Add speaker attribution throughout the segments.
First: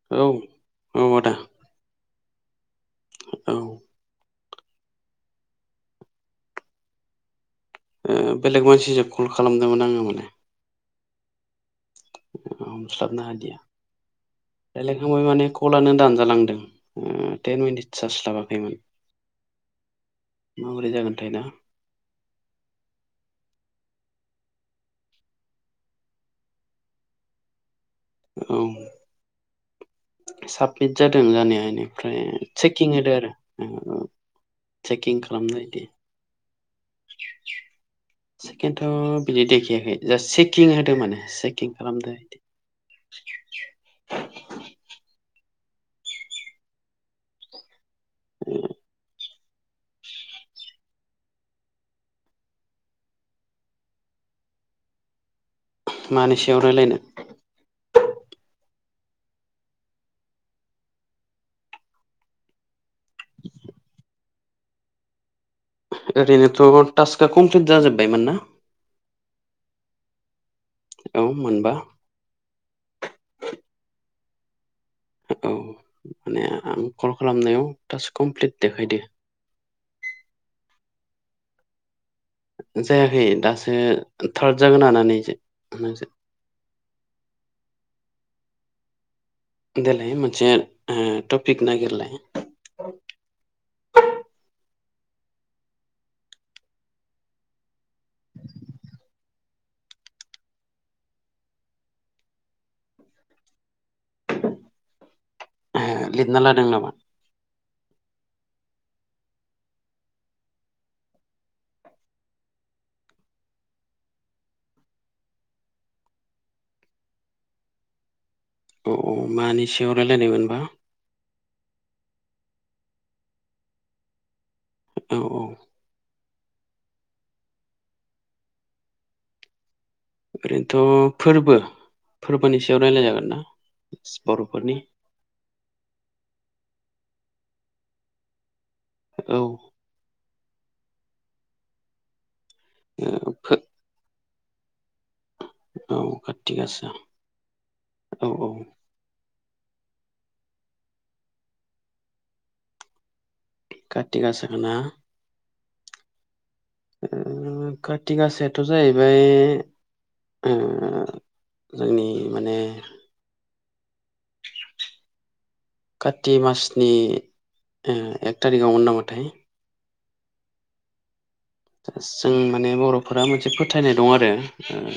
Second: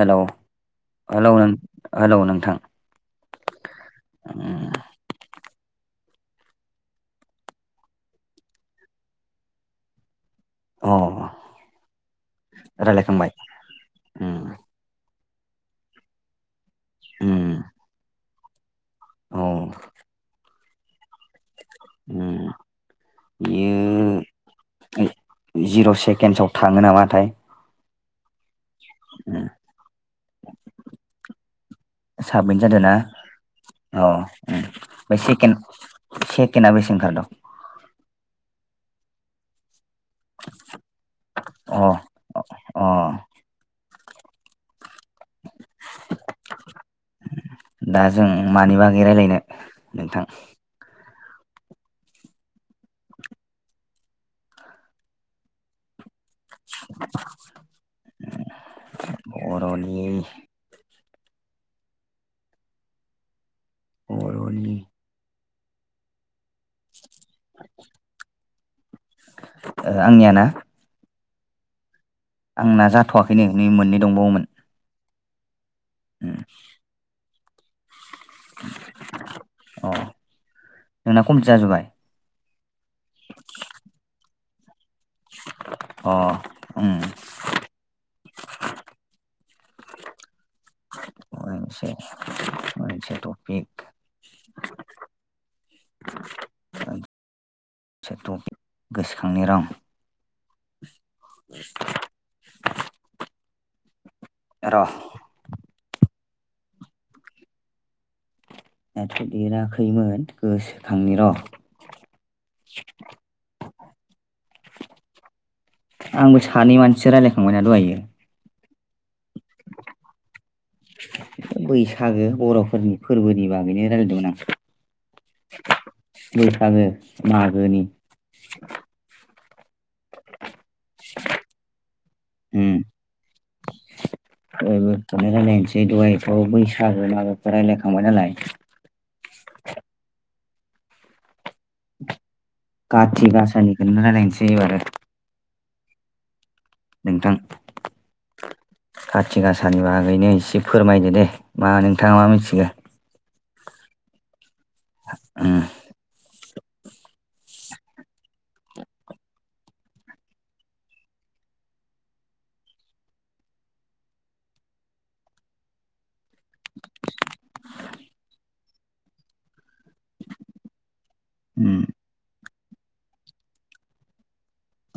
Speaker 1: हेल'
Speaker 2: औ औ आदा
Speaker 1: हेलौ नों हेलौ नोंथां।
Speaker 2: औ ओ
Speaker 1: उम।
Speaker 2: बेलेग मानसिजों कल खालामदोंमोन आङो माने।
Speaker 1: अ।
Speaker 2: हमस्लाबनो
Speaker 1: रायलायखांबाय
Speaker 2: हादिया
Speaker 1: उम
Speaker 2: रायलायखांबाय माने कलानो दानजालांदों। उम टेन मिनित चार्ज लााबाखैमोन।
Speaker 1: अ।
Speaker 2: माब्रै जागोनथाय ना?
Speaker 1: उम। बियो जिर' सेकेन्डसआव थाङो नामाथाय।
Speaker 2: औ।
Speaker 1: उम।
Speaker 2: साबमिट जादों जानाया बेनिफ्राय
Speaker 1: साबमिट जादों
Speaker 2: चेकिं
Speaker 1: ना
Speaker 2: होदो आरो।
Speaker 1: अ।
Speaker 2: चेकिं खालामदों एदि।
Speaker 1: दा बेसे अंखारदों?
Speaker 2: सेकेणडथ' बिदि देखाययाखै जा चेकिं होदों माने चेकिं
Speaker 1: अ
Speaker 2: खालामदों एदि।
Speaker 1: अ। दा जों मानि बागै रायज्लायनो नोंथां?
Speaker 2: मानि सायाव रायज्लायनो?
Speaker 1: बर'नि बर'नि
Speaker 2: ओरैनोथ' टास्कआ कमप्लिट जाजोब्बायमोन ना?
Speaker 1: ओ आंनिया ना?
Speaker 2: औ मोनबा।
Speaker 1: आंना जाथ'वाखैनो नै मोननै दंबावोमोन।
Speaker 2: औ
Speaker 1: उम
Speaker 2: माने आं कल खालामनायाव थाक्स कमप्लिट देखायदो।
Speaker 1: अ नोंना कमप्लिट जाजोबबाय?
Speaker 2: जायाखै दासो थार्द जागोन आंना नैएजों दासो।
Speaker 1: अ उम।
Speaker 2: देलाय मोनसे ओ टपिक
Speaker 1: मोनसे
Speaker 2: नागिरलाय
Speaker 1: मोनसे थफिक। थफिक गोसोखांनि आं रं। [inaudible] र'।
Speaker 2: उम लिरना लादों नामा?
Speaker 1: लिराखैमोन गोसोखांनि र'। आंबो सानै मानसि रायलायखांबायना दहायो।
Speaker 2: अ औ मानि सिङाव रायलायनायमोनबा?
Speaker 1: बैसागो बर'फोरनि फोरबोनि बागैनो रायलायदोंमोन आं।
Speaker 2: औ औ।
Speaker 1: बैसागो मागोनि।
Speaker 2: ओरैनोथ' फोरबो फोरबोनि
Speaker 1: उम
Speaker 2: सायाव राय्लाय जागोन ना बर'फोरनि।
Speaker 1: [unintelligible] रायलायनोसै दहायथ' बैसागो मागोखो रायलायखांबाय नालाय
Speaker 2: औ
Speaker 1: काथि
Speaker 2: फो
Speaker 1: गासानिखोनो रायलायनोसै एबारो
Speaker 2: औ काथि गास
Speaker 1: नोंथां खाथि गासानि बागैनो एसे फोरमायदो दे मा नोंथाङा मा मिथिगो
Speaker 2: काति गासाखोना
Speaker 1: ओं
Speaker 2: [unintelligible] काति गासायाथ' जाहैबाय ओ जोंनि माने काति मासनि ओ एक तारिकआवमोन नामाथाय
Speaker 1: उम
Speaker 2: जों माने बर'फोरा मोनसे फोथायनाय दं आरो।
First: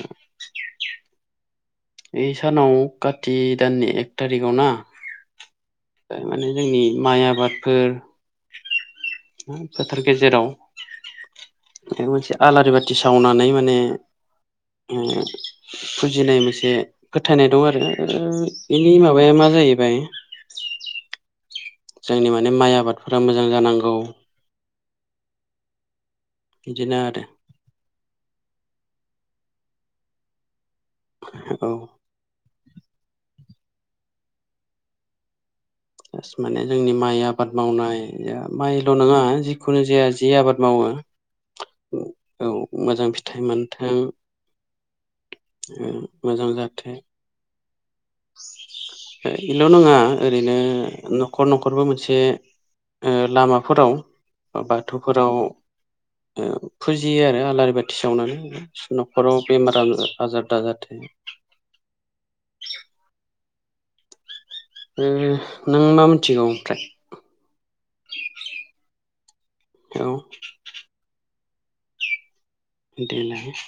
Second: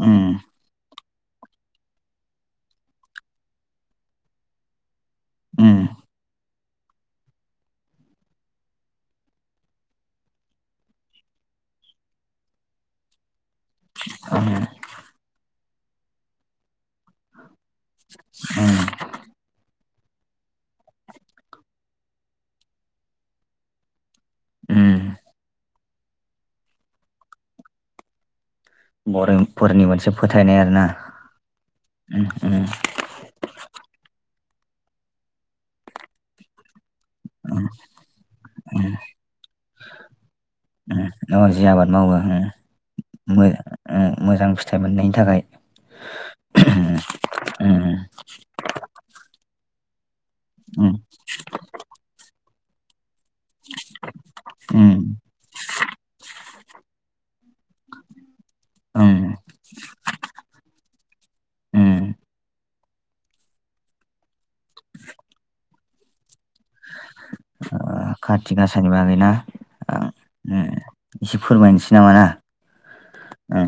Speaker 1: उम
Speaker 2: ओइ सानाव काटि दाननि एक तारिकआव ना
Speaker 1: उम
Speaker 2: [unintelligible] माने जोंनि माइ आबादफोर [unintelligible] फोथार गेजेराव [unintelligible] मोनसे आलारि बाथि सावनानै माने
Speaker 1: [unintelligible]
Speaker 2: [unintelligible] फुजिनाय मोनसे ए फोथायनाय दं आरो
Speaker 1: उम
Speaker 2: इनि माबाया मा जाहैबाय जोंनि माने माइ आबादफोरा मोजां जानांगौ
Speaker 1: उम
Speaker 2: बिदिनो आरो
Speaker 1: बरोनफोरनि मोनसे फोथायनाय आरोना
Speaker 2: औ
Speaker 1: [unintelligible]
Speaker 2: जास्ट माने जोंनि माइ आबाद
Speaker 1: उम
Speaker 2: मावनाय ओ माइल' नङा जिखुनु जाया जि आबाद मावो
Speaker 1: [unintelligible] आबाद मावो
Speaker 2: औ
Speaker 1: [unintelligible]
Speaker 2: मोजां फिथाइ
Speaker 1: मोजां फिथाइ मोननायनि थाखाय
Speaker 2: उम मोजां जाथो
Speaker 1: [unintelligible]
Speaker 2: इल' नङा ओरैनो
Speaker 1: उम
Speaker 2: न' खर न'खरबो मोनसे ओ लामाफोराव
Speaker 1: उम
Speaker 2: बाथौफोराव ओ फुजियो आरो आलारि बाथि सावनानै
Speaker 1: उम
Speaker 2: न'खराव बेमार आजार - आजार दाजाथो
Speaker 1: उम
Speaker 2: ओह नों मा मिथिगौ ओमफ्राय
Speaker 1: ओ खाथि गासानि बागैना आं
Speaker 2: औ
Speaker 1: उम एसे फोरमायनोसै नामा ना
Speaker 2: देनाय
Speaker 1: उम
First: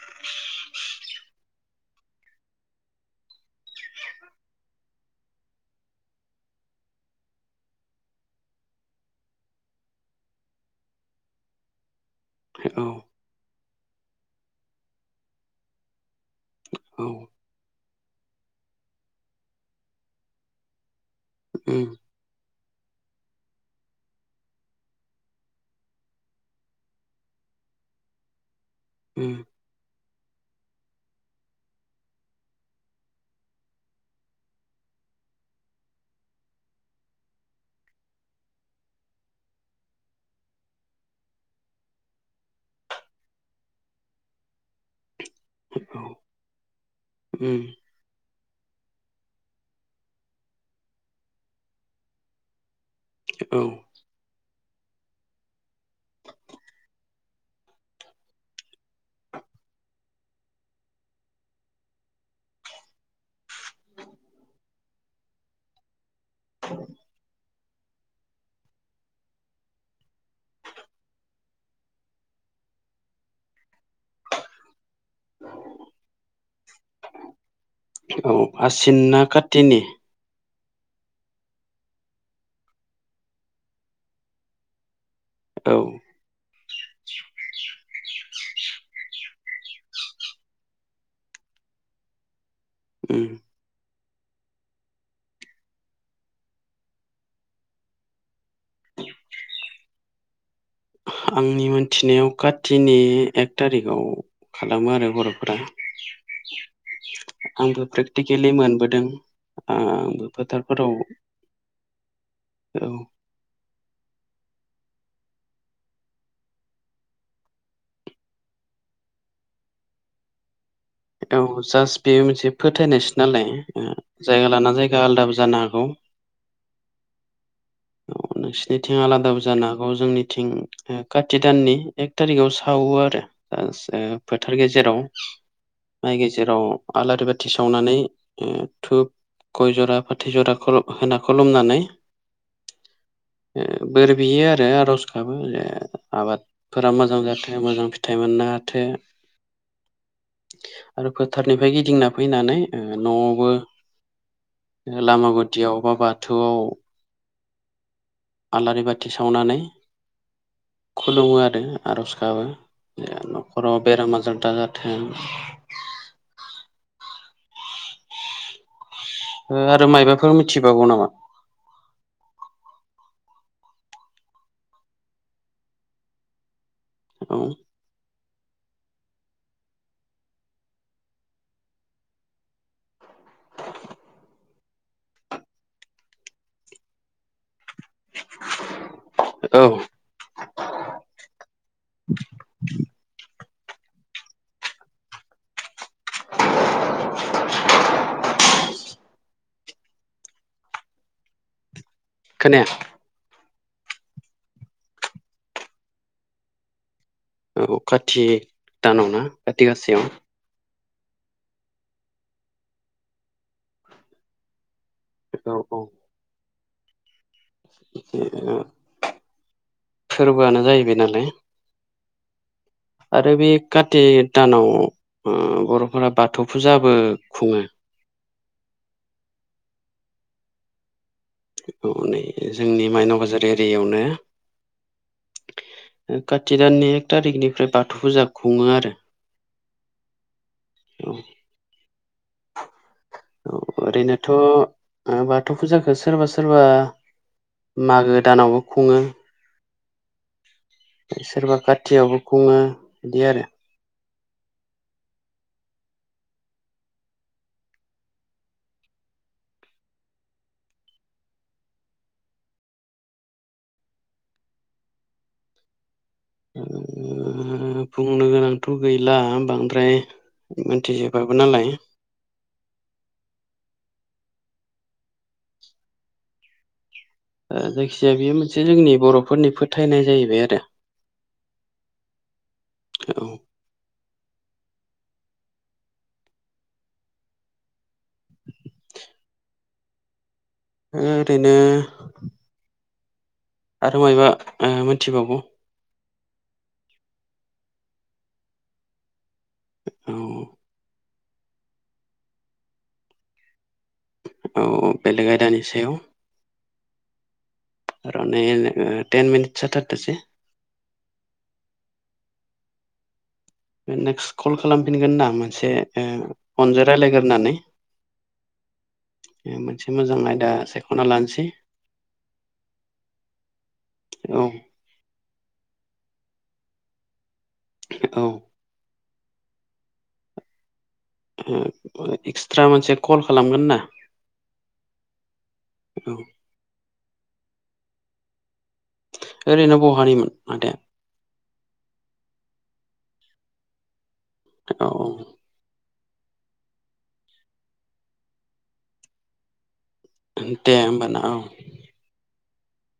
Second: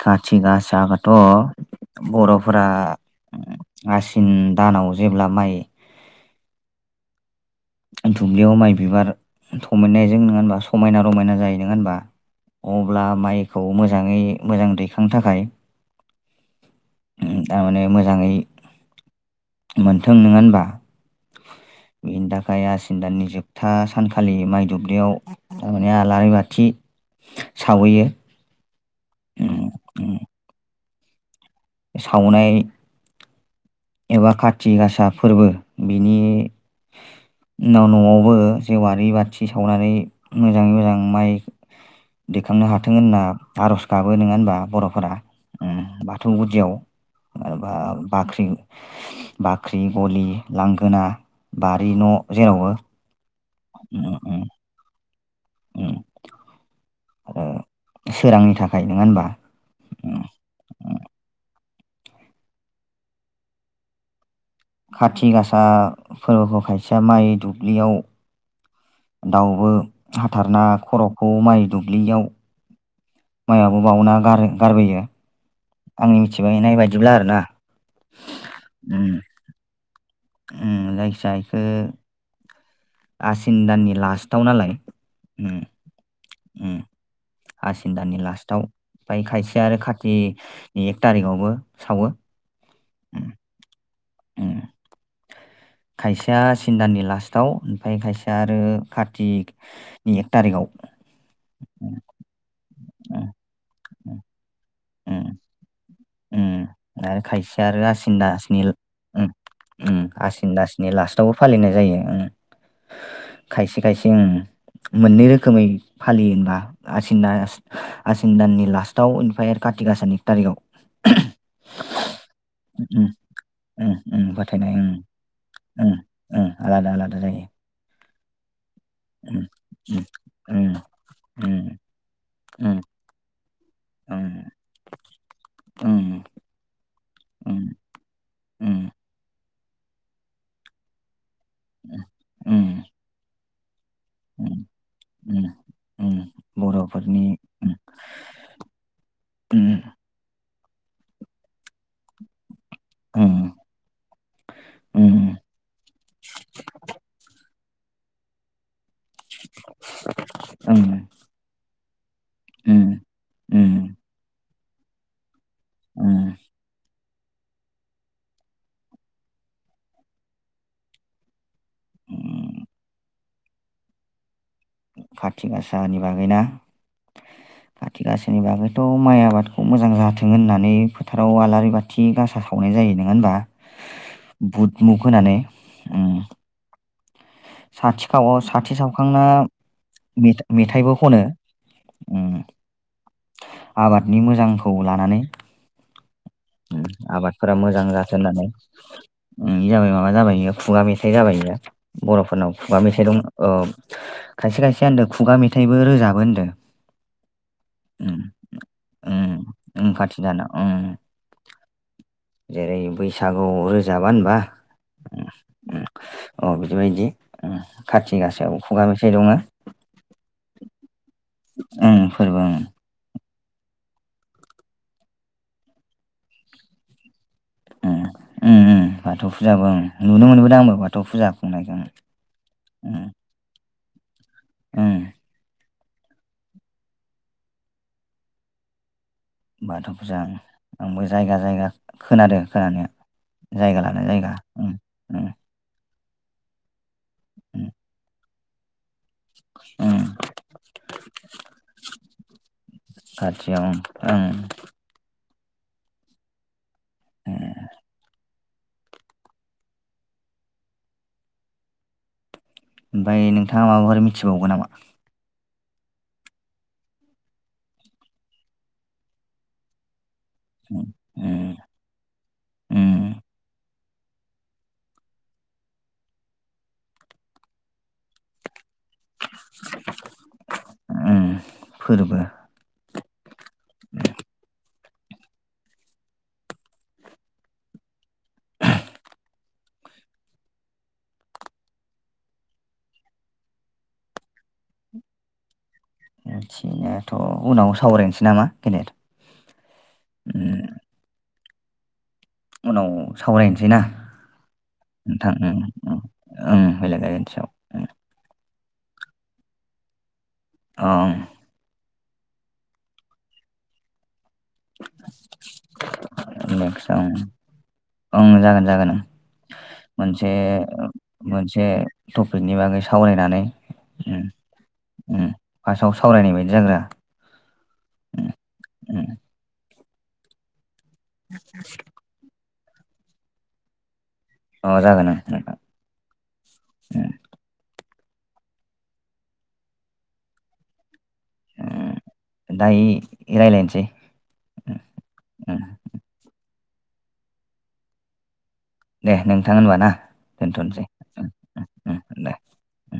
Speaker 1: खाथि गासाखोथ' बर'फोरा आसिन दानाव जेब्ला माइ दुब्लियाव माइ बिबार थमायनायजों नोङा होनबा समायना रमायना जायो नोङा होनबा
Speaker 2: औ
Speaker 1: अब्ला माइखौ मोजाङै मोजां दैखां थाखाय
Speaker 2: औ
Speaker 1: दामाने मोजाङै मोनथों नोङा होनबा
Speaker 2: उम
Speaker 1: [unintelligible] खाय आसिन दाननि जोबथा सानखालि माइ दुब्लियाव तामाने आलारि बाथि सावहैयो
Speaker 2: उम
Speaker 1: उम उम सावनाय एबा काति गासा फोरबो बिनि उनाव न'आवबो जेवआरि बाथि सावनानै मोजाङै मोजां माइ दैखांनो हाथों होनना आर'ज गाबो नङा होनबा बर'फोरा। ओम
Speaker 2: औ
Speaker 1: बाथौ गुदियाव
Speaker 2: उम
Speaker 1: ओबा-बाख्रि बाख्रि, गलि, लांगोना, बारि, न' जेरावबो
Speaker 2: औ।
Speaker 1: ओ ओ। ओ सोरांनि थाखाय नङा होनबा?
Speaker 2: [inaudible]
Speaker 1: खाथि गासा फोरबोआव खायसेया माइ दुब्लियाव दाउबो हाथारना खर'खौ माइ दुब्लियाव माइआवबो बाउना गार-गारबोयो।
Speaker 2: [inaudible]
Speaker 1: आंनि मिथिबायनाय बायदिब्ला आरोना, ओम।
Speaker 2: तिनि
Speaker 1: ओम जायखिजाया इखौ आसिन दाननि लास्टाव नालाय ओम।
Speaker 2: औ। [inaudible]
Speaker 1: आसिन दाननि लास्टाव ओमफ्राय खायसे आरो खाथिनि एक थारिखआवबो सावो।
Speaker 2: ओम।
Speaker 1: ओम। खायसेया आसिन दाननि लास्टआव, ओमफ्राय खायसेया आरो कातिनि एक थारिखआव।
Speaker 2: आंनि मोनथिनायाव खाथिनि
Speaker 1: उम
Speaker 2: एक थारिखआव। खालामो आरो बर'फोरा।
Speaker 1: ओ आरो खायसेया
Speaker 2: आंबो
Speaker 1: आरो आसिन
Speaker 2: प्रेक्टिकेलि
Speaker 1: आसिननि
Speaker 2: मोनबोदों
Speaker 1: ओ ओम
Speaker 2: आंबो
Speaker 1: आसिन दासनि
Speaker 2: फोथारफोराव
Speaker 1: लास्टावबो फालिनाय जायो, ओम।
Speaker 2: औ
Speaker 1: खायसे खायसे ओम मोननै रोखोमै फालियो होनबा आसिना आ आसिन दाननि लास्टाव ओनफ्राय आरो खाथि गासानि एक थारिगाव
Speaker 2: बेथ' औ जास्ट बेयो मोनसे
Speaker 1: उम
Speaker 2: फोथायनायसो नालाय ओ
Speaker 1: उम उम
Speaker 2: जायगा लाना जायगा आलादाबो जानो हागौ।
Speaker 1: ओ आलादा आलादा जायो।
Speaker 2: ओम नोंसिनिथिं आलादाबो
Speaker 1: उम
Speaker 2: जानो हागौ जोंनि मिथिं
Speaker 1: उम
Speaker 2: ओ खाति
Speaker 1: उम
Speaker 2: दाननि एक थारिखाव
Speaker 1: उम
Speaker 2: सावो आरो। ओ [unintelligible]
Speaker 1: उम
Speaker 2: फोथार गेजेराव माइ
Speaker 1: उम
Speaker 2: गेजेराव आलारि बाथि
Speaker 1: उम
Speaker 2: सावनानै ओ
Speaker 1: उम
Speaker 2: धुप गय जरा, फाथै जराखौ होना खुलुमनानै
Speaker 1: ओम।
Speaker 2: ओ बोर बियो आरो आर'ज गाबो
Speaker 1: उम
Speaker 2: ओ
Speaker 1: उम
Speaker 2: आबाद फोरा मोजां
Speaker 1: बर'फोरनि
Speaker 2: जाथों, मोजां फिथाइ मोननो हाथों
Speaker 1: ओम।
Speaker 2: आरो फोथारनिफ्राय गिदिंना फैनानै ओ न'आवबो,
Speaker 1: उम उम
Speaker 2: लामा गुदियाव बा बाथौआव आलारि बाथि सावनानै
Speaker 1: ओम
Speaker 2: खुलुमो आरो आरज गाबो
Speaker 1: ओम
Speaker 2: जे न'खराव
Speaker 1: ओम
Speaker 2: बेराम आजार दाजाथों
Speaker 1: ओ।
Speaker 2: ओ आरो मायबाफोर मिथिबावो नामा?
Speaker 1: ओम खाति गासानि बागै ना?
Speaker 2: ओं।
Speaker 1: खाथि गासानि बागैथ' माइ आबादखौ मोजां जाथों होननानै फोथाराव आलारि बा ओ गासा सावनाय जायो नोङा होनबा? बुद मुग होनानै। ओ साथिखाव साथि सावखांना
Speaker 2: औ
Speaker 1: मे-मेथाइबो खनो ओम
Speaker 2: [inaudible]
Speaker 1: आबादनि मोजांखौ लानानै आबादफोरा मोजां जाथों होननानै। उम जाबाय माबा जाबाय इयो खुगा मेथाइ जाबाय इयो बर'फोरनाव
Speaker 2: खोनाया
Speaker 1: खुगा मेथाइ दं औ खायसे खायसेया होनदों खुगा मेथाइबो रोजाबो होनदों।
Speaker 2: औ
Speaker 1: उम।
Speaker 2: खाथिग दानाव ना
Speaker 1: उम
Speaker 2: खाथि
Speaker 1: उम
Speaker 2: गासायाव।
Speaker 1: खाथि दानाव उम। जेरै बैसागु रोजाबा होनबा। उम
Speaker 2: औ औ
Speaker 1: उम अ बिदिबायदि उम खाथि गासायाव खुगा मेथाइ दङ।
Speaker 2: फोरबोआनो जाहैबाय नालाय।
Speaker 1: उम फोरबो उम।
Speaker 2: आरो बे कातिक दानाव उम बर'फोरा बाथौ फुजाबो खुङो।
Speaker 1: उम उम उम बाथौ फुजाबो उम नुनो मोनबोदों आंबो बाथौ फुजा। खुंनायखौ
Speaker 2: अ नै जोंनि मायनाव बाजार एरियायावनो
Speaker 1: ओम।
Speaker 2: खाथि दाननि एक थारिकनिफ्राय बाथौ फुजा खुङो आरो
Speaker 1: बाथौ फुजा उम आंबो
Speaker 2: औ
Speaker 1: जायगा जायगा खोनादों खोनानाया‌।
Speaker 2: औ ओरैनोथ ओ
Speaker 1: उम
Speaker 2: बा थौ फुजाखौ सोरबा सोरबा
Speaker 1: उम
Speaker 2: मागो दानावबो खुङो।
Speaker 1: उम।
Speaker 2: सोरबा खाथियावबो खुङो बिदि आरो
Speaker 1: ओं उम ओमफाय नोंथाङा माबाफोर मिथिबावगौ नामा?
Speaker 2: ओ बुंनो गोनांथ' गैला बांद्राय।
Speaker 1: उम
Speaker 2: मिनथिजोबाबो
Speaker 1: उम
Speaker 2: नालाय।
Speaker 1: उम
Speaker 2: ओ जायखिजाया बेयो मोनसे जोंनि बर'फोरनि फोथायनाय जाहैबाय आरो‌
Speaker 1: उम फोरबो‌।
Speaker 2: औ ओरैनो आरो मायबा ओ मोनथिबावगौ?
Speaker 1: मिथिनायाथ' उनाव सावरायनोसै नामा गेदेर
Speaker 2: औ
Speaker 1: उनाव सावरायनोसै ना
Speaker 2: औ बेलेग
Speaker 1: नोंथां उम
Speaker 2: आयदानि सायाव
Speaker 1: उम ओं बेलेक आयदानि सायाव।
Speaker 2: रं नै टेन मिनिट जाथारथोंसै।
Speaker 1: अ ओं
Speaker 2: नेक्स्ट कल खालामफिनगोन ना मोनसे ओ
Speaker 1: नेक्स्ट
Speaker 2: फनजों
Speaker 1: ओं
Speaker 2: राय्लायगोरनानै।
Speaker 1: ओं जागोन जागोन ओं।
Speaker 2: मोजां
Speaker 1: मोनसे
Speaker 2: आयदा सायख'ना लानोसै
Speaker 1: मोनसे टपिकनि बागै सावरायनानै।
Speaker 2: औ।
Speaker 1: ओम फार्स्टआव सावरायनाय बायदि जाग्रोआ।
Speaker 2: औ।
Speaker 1: उम
Speaker 2: एक्सट्रा मोनसे कल खालामगोन ना।
Speaker 1: अ जागोन नो-नोंथां।
Speaker 2: औ। ओरैनो बहानिमोन आदा‌या?
Speaker 1: उम दायो राय्लायनोसै।
Speaker 2: औ
Speaker 1: दे नोंथां होनबा ना।
Speaker 2: दे
Speaker 1: दोनथ'नोसै
Speaker 2: होमबा ना
Speaker 1: उम
Speaker 2: औ।
Speaker 1: उम दे उम